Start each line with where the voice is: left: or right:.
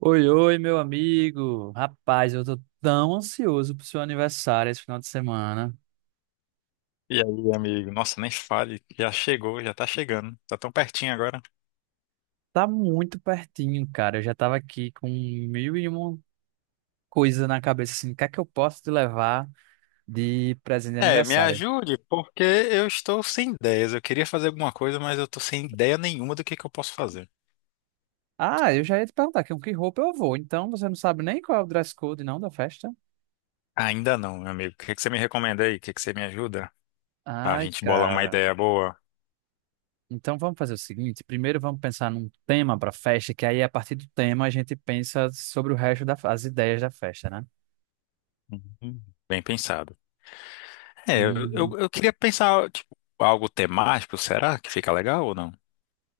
right: Oi, oi, meu amigo. Rapaz, eu tô tão ansioso pro seu aniversário esse final de semana.
left: E aí, amigo? Nossa, nem fale, já chegou, já tá chegando, tá tão pertinho agora.
right: Tá muito pertinho, cara. Eu já tava aqui com mil e uma coisa na cabeça, assim, o que é que eu posso te levar de presente de
left: É, me
right: aniversário?
left: ajude, porque eu estou sem ideias. Eu queria fazer alguma coisa, mas eu tô sem ideia nenhuma do que eu posso fazer.
right: Ah, eu já ia te perguntar com que roupa eu vou. Então, você não sabe nem qual é o dress code, não, da festa?
left: Ainda não, meu amigo. O que você me recomenda aí? O que você me ajuda? A
right: Ai,
left: gente bolar uma
right: cara.
left: ideia boa.
right: Então vamos fazer o seguinte, primeiro vamos pensar num tema pra festa, que aí a partir do tema a gente pensa sobre o resto das ideias da festa, né?
left: Uhum. Bem pensado. É, eu queria pensar, tipo, algo temático, será que fica legal ou não?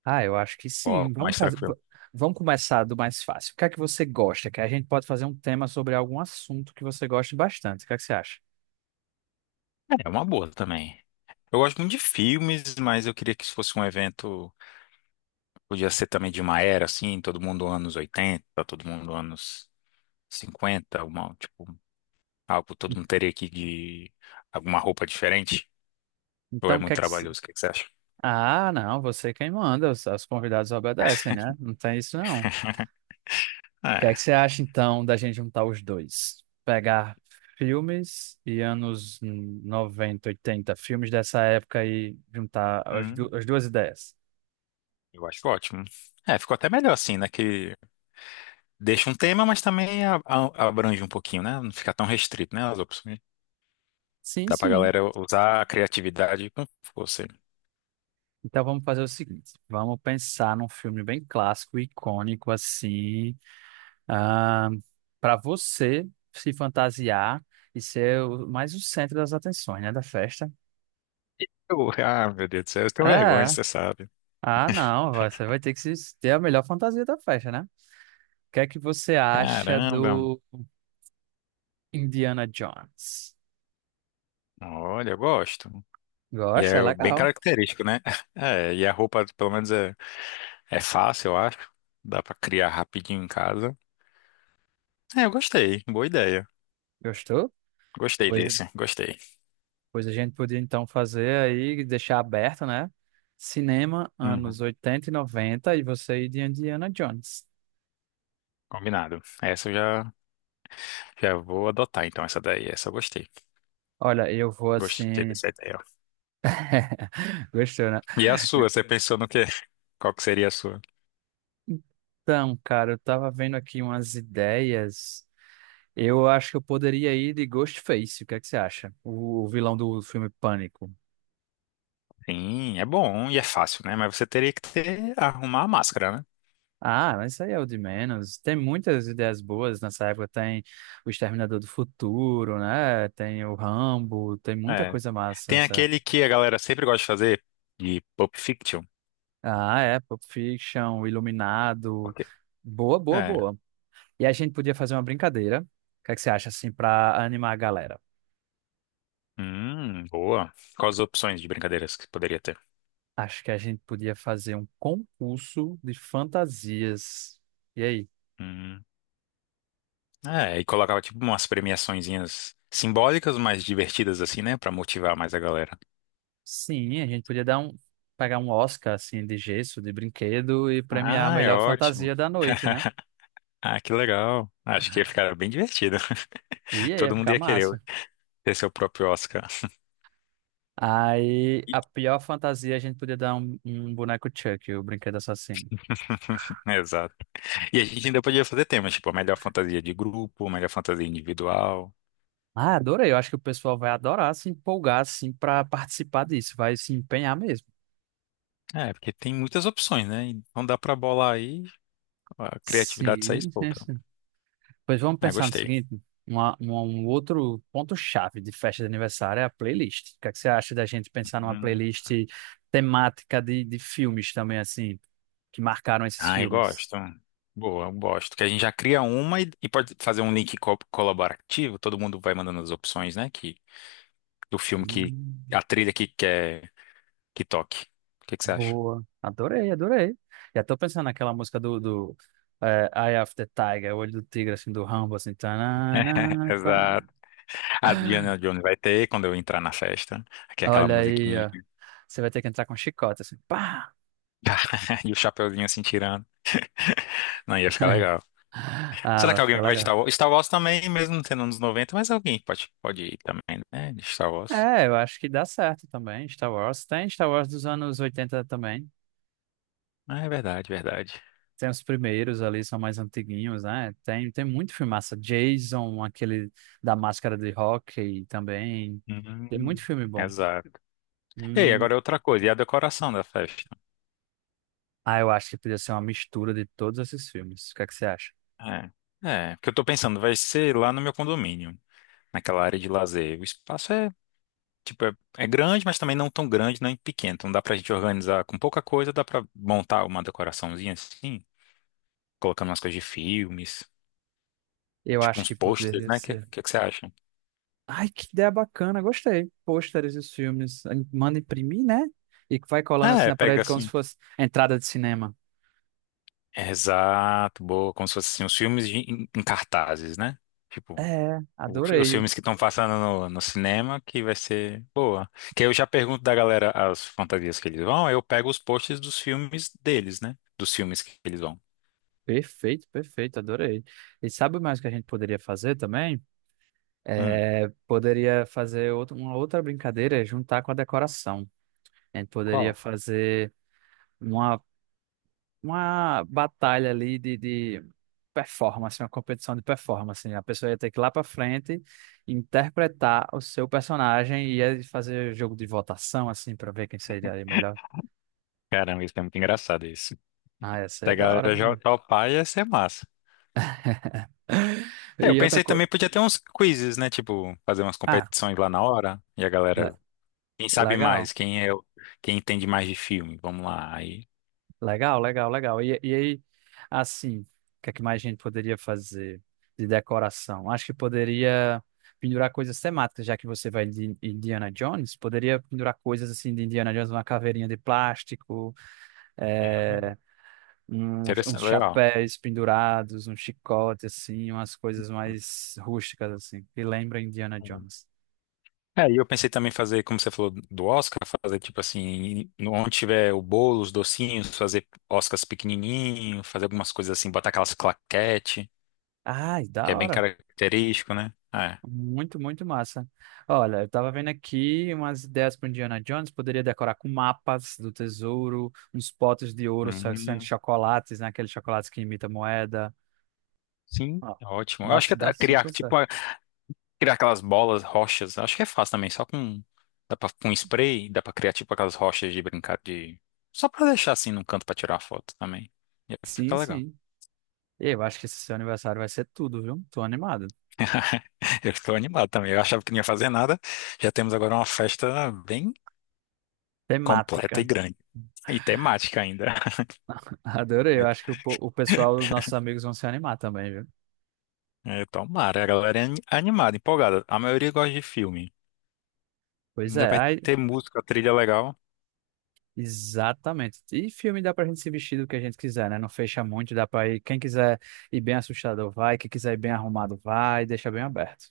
right: Ah, eu acho que
left: Ou algo
right: sim.
left: mais tranquilo?
right: Vamos começar do mais fácil. O que é que você gosta? Que a gente pode fazer um tema sobre algum assunto que você goste bastante. O que é que você acha?
left: É uma boa também. Eu gosto muito de filmes, mas eu queria que isso fosse um evento. Podia ser também de uma era assim, todo mundo anos 80, todo mundo anos 50, uma, tipo, algo todo mundo teria aqui de alguma roupa diferente. Ou
right: Então,
left: é
right: o que
left: muito
right: é que se-
left: trabalhoso, o que você acha?
right: Ah, não, você é quem manda, os convidados obedecem, né? Não tem isso não. O que é
left: É,
right: que você acha então da gente juntar os dois? Pegar filmes e anos 90, 80, filmes dessa época e juntar as,
left: hum,
right: du- as duas ideias.
left: eu acho ótimo. É, ficou até melhor assim, né? Que deixa um tema, mas também abrange um pouquinho, né? Não fica tão restrito, né? As opções.
right: Sim,
left: Dá pra
right: sim.
left: galera usar a criatividade com força.
right: Então vamos fazer o seguinte, vamos pensar num filme bem clássico, icônico assim, para você se fantasiar e ser mais o centro das atenções, né, da festa.
left: Ah, meu Deus do céu, eu tenho vergonha,
right: É.
left: você sabe.
right: Ah, não, você vai ter que ter a melhor fantasia da festa, né? O que é que você acha
left: Caramba,
right: do Indiana Jones?
left: olha, eu gosto. E
right: Gosta? É
left: é bem
right: legal.
left: característico, né? É, e a roupa, pelo menos, é fácil, eu acho. Dá pra criar rapidinho em casa. É, eu gostei. Boa ideia.
right: Gostou?
left: Gostei
right: Pois
left: desse. Gostei.
right: Pois a gente podia então fazer aí, deixar aberto, né? Cinema,
left: Uhum.
right: anos 80 e 90 e você e de Indiana Jones.
left: Combinado. Já vou adotar, então, essa daí. Essa eu gostei.
right: Olha, eu vou
left: Gostei
right: assim.
left: dessa ideia.
right: Gostou, né?
left: E a sua? Você pensou no quê? Qual que seria a sua?
right: Então, cara, eu tava vendo aqui umas ideias. Eu acho que eu poderia ir de Ghostface. O que é que você acha? O vilão do filme Pânico.
left: Sim, é bom e é fácil, né? Mas você teria que ter, arrumar a máscara, né?
right: Ah, mas isso aí é o de menos. Tem muitas ideias boas nessa época. Tem o Exterminador do Futuro, né? Tem o Rambo. Tem muita
left: É.
right: coisa massa.
left: Tem aquele que a galera sempre gosta de fazer, de Pulp Fiction.
right: Ah, é, Pulp Fiction,
left: Por
right: Iluminado.
left: quê?
right: Boa, boa, boa. E a gente podia fazer uma brincadeira. O que é que você acha, assim, para animar a galera?
left: Boa. Quais as opções de brincadeiras que poderia ter?
right: Acho que a gente podia fazer um concurso de fantasias. E aí?
left: Hum. É, e colocava tipo umas premiaçõezinhas simbólicas, mas divertidas assim, né? Pra motivar mais a galera.
right: Sim, a gente podia pegar um Oscar, assim, de gesso, de brinquedo e premiar a
left: Ah, é
right: melhor
left: ótimo.
right: fantasia da noite, né?
left: Ah, que legal. Acho que ia ficar bem divertido.
right: E aí, ia
left: Todo mundo
right: ficar
left: ia querer
right: massa.
left: ter seu próprio Oscar.
right: Aí,
left: E-
right: a pior fantasia, a gente podia dar um boneco Chuck, o brinquedo assassino.
left: Exato. E a gente ainda podia fazer temas, tipo a melhor fantasia de grupo, a melhor fantasia individual.
right: Ah, adorei. Eu acho que o pessoal vai adorar se empolgar, assim, para participar disso. Vai se empenhar mesmo.
left: É, porque tem muitas opções, né? Então dá pra bolar aí, a criatividade sai
right: Sim, sim,
left: solta.
right: sim. Pois vamos
left: Ah,
right: pensar no
left: gostei.
right: seguinte: um outro ponto-chave de festa de aniversário é a playlist. O que é que você acha da gente pensar numa
left: Hum.
right: playlist temática de filmes também, assim, que marcaram esses
left: Ai,
right: filmes?
left: gosto. Boa, eu gosto. Que a gente já cria uma e pode fazer um link colaborativo. Todo mundo vai mandando as opções, né? Do filme que
right: Hum,
left: a trilha que quer que toque. O que você acha?
right: boa. Adorei, adorei. Já tô pensando naquela música do Eye of the Tiger, Olho do Tigre, assim, do Rambo, assim. Tanana, pam.
left: Exato. A Diana Jones vai ter quando eu entrar na festa. Aqui é aquela
right: Olha aí,
left: musiquinha
right: ó. Você vai ter que entrar com chicota, assim. Pá!
left: e o chapeuzinho assim tirando. Não, ia ficar legal.
right: Ah,
left: Será
right: vai
left: que alguém
right: ficar
left: vai de
right: legal.
left: Star Wars? Star Wars também, mesmo sendo anos 90? Mas alguém pode ir também, né? De Star Wars.
right: É, eu acho que dá certo também, Star Wars. Tem Star Wars dos anos 80 também.
left: Ah, é verdade, verdade.
right: Tem os primeiros ali, são mais antiguinhos, né? Tem, tem muito filmaça. Jason, aquele da máscara de hóquei também. Tem
left: Hum,
right: muito filme bom.
left: exato. Ei,
right: Hum,
left: agora é outra coisa, e a decoração da festa?
right: ah, eu acho que poderia ser uma mistura de todos esses filmes. O que é que você acha?
left: É, porque eu tô pensando, vai ser lá no meu condomínio, naquela área de lazer. O espaço é, tipo, é grande, mas também não tão grande, nem pequeno. Então dá pra gente organizar com pouca coisa, dá pra montar uma decoraçãozinha assim, colocando umas coisas de filmes,
right: Eu
left: tipo
right: acho
left: uns
right: que
left: posters,
right: poderia
left: né? O que,
right: ser.
left: que, que você acha?
right: Ai, que ideia bacana, gostei. Pôsteres e os filmes. Aí manda imprimir, né? E vai colando assim
left: É,
right: na
left: pega
right: parede como se
left: assim.
right: fosse entrada de cinema.
left: Exato, boa, como se fosse assim, os em, em cartazes, né? Tipo,
right: É,
left: o os
right: adorei.
left: filmes que estão passando no cinema, que vai ser boa. Que aí eu já pergunto da galera as fantasias que eles vão, aí eu pego os posts dos filmes deles, né? Dos filmes que eles vão.
right: Perfeito, perfeito, adorei. E sabe mais o que a gente poderia fazer também?
left: Hum,
right: É, poderia uma outra brincadeira, é juntar com a decoração. A gente poderia
left: qual?
right: fazer uma uma batalha ali de performance, uma competição de performance, né? A pessoa ia ter que ir lá para frente interpretar o seu personagem e ia fazer jogo de votação, assim, para ver quem seria ali melhor.
left: Caramba, isso é muito engraçado isso.
right: Ah, ia ser
left: Da
right: da hora
left: galera já
right: demais.
left: topar ia ser massa. É, eu
right: E outra
left: pensei
right: coisa.
left: também podia ter uns quizzes, né? Tipo, fazer umas
right: Ah,
left: competições lá na hora e a
right: le-
left: galera, quem sabe
right: legal.
left: mais, quem entende mais de filme, vamos lá. Aí,
right: Legal, legal, legal. E aí, assim, o que é que mais a gente poderia fazer de decoração? Acho que poderia pendurar coisas temáticas, já que você vai de Indiana Jones, poderia pendurar coisas assim de Indiana Jones, uma caveirinha de plástico,
left: uhum,
right: eh, uns
left: interessante, legal.
right: chapéus pendurados, um chicote, assim, umas coisas mais rústicas, assim, que lembra Indiana Jones.
left: É, e eu pensei também fazer, como você falou do Oscar, fazer tipo assim, onde tiver o bolo, os docinhos, fazer Oscars pequenininho, fazer algumas coisas assim, botar aquelas claquete,
right: Ai,
left: que é
right: da
left: bem
right: hora.
left: característico, né? É.
right: Muito, muito massa. Olha, eu tava vendo aqui umas ideias para Indiana Jones. Poderia decorar com mapas do tesouro, uns potes de ouro sendo
left: Uhum.
right: chocolates, né? Aqueles chocolates que imita moeda.
left: Sim,
right: Ó,
left: é ótimo. Eu acho que até
right: dá
left: criar,
right: super certo.
left: criar aquelas bolas, rochas, acho que é fácil também, dá pra, com spray, dá pra criar tipo aquelas rochas de brincar de, só pra deixar assim num canto pra tirar a foto também. E aí
right: Sim,
left: fica legal.
right: sim. Eu acho que esse seu aniversário vai ser tudo, viu? Tô animado.
left: Eu estou animado também. Eu achava que não ia fazer nada. Já temos agora uma festa bem completa e
right: Temática.
left: grande. E temática ainda.
right: Adorei. Eu acho que o pessoal, nossos amigos, vão se animar também, viu?
left: Tomara. A galera é animada, empolgada. A maioria gosta de filme.
right: Pois
left: Ainda
right: é.
left: vai
right: Aí,
left: ter música, trilha legal.
right: exatamente. E filme dá pra gente se vestir do que a gente quiser, né? Não fecha muito, dá pra ir. Quem quiser ir bem assustado vai, quem quiser ir bem arrumado vai, deixa bem aberto.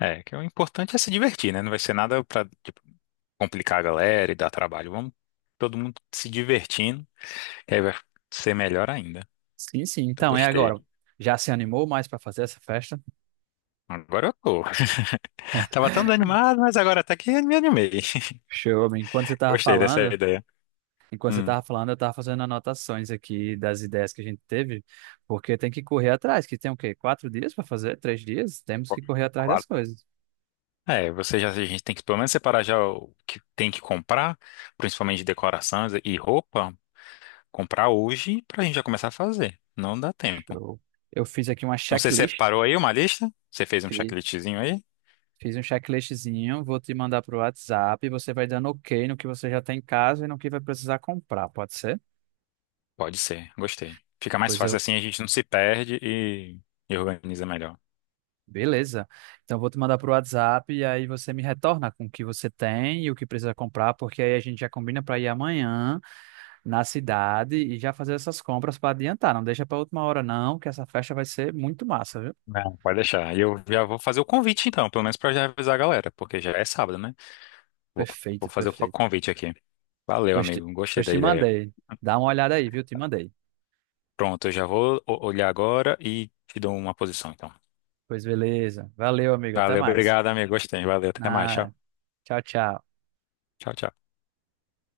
left: É, que o importante é se divertir, né? Não vai ser nada pra, tipo, complicar a galera e dar trabalho. Vamos todo mundo se divertindo, que aí vai ser melhor ainda.
right: Sim, sim.
left: Eu
right: Então, é agora.
left: gostei.
right: Já se animou mais pra fazer essa festa?
left: Agora eu tô. Tava tão desanimado, mas agora até que me animei.
right: Show, amigo.
left: Gostei dessa ideia.
right: Enquanto você
left: Hum.
right: tava falando, eu tava fazendo anotações aqui das ideias que a gente teve, porque tem que correr atrás, que tem o quê? Quatro dias pra fazer? Três dias? Temos que correr atrás das
left: Claro.
right: coisas.
left: É, a gente tem que pelo menos separar já o que tem que comprar, principalmente de decorações e roupa, comprar hoje pra gente já começar a fazer. Não dá tempo.
right: Show. Eu fiz aqui uma
left: Então você
right: checklist.
left: separou aí uma lista? Você fez um checklistzinho aí?
right: Fiz um checklistzinho, vou te mandar pro WhatsApp. Você vai dando ok no que você já tem em casa e no que vai precisar comprar, pode ser?
left: Pode ser, gostei. Fica mais
right: Pois
left: fácil
right: eu.
left: assim, a gente não se perde e organiza melhor.
right: Beleza. Então, vou te mandar pro WhatsApp e aí você me retorna com o que você tem e o que precisa comprar, porque aí a gente já combina para ir amanhã na cidade e já fazer essas compras para adiantar. Não deixa para última hora, não, que essa festa vai ser muito massa, viu?
left: Não, pode deixar. E eu já vou fazer o convite então, pelo menos pra já avisar a galera, porque já é sábado, né? Vou, vou
right: Perfeito,
left: fazer o
right: perfeito.
left: convite aqui. Valeu,
right: Pois te,
left: amigo. Gostei
right: pois
left: da
right: te
left: ideia.
right: mandei. Dá uma olhada aí, viu? Te mandei.
left: Pronto, eu já olhar agora e te dou uma posição, então.
right: Pois beleza. Valeu, amigo. Até
left: Valeu,
right: mais.
left: obrigado, amigo. Gostei. Valeu, até mais. Tchau.
right: Ah, tchau, tchau.
left: Tchau, tchau.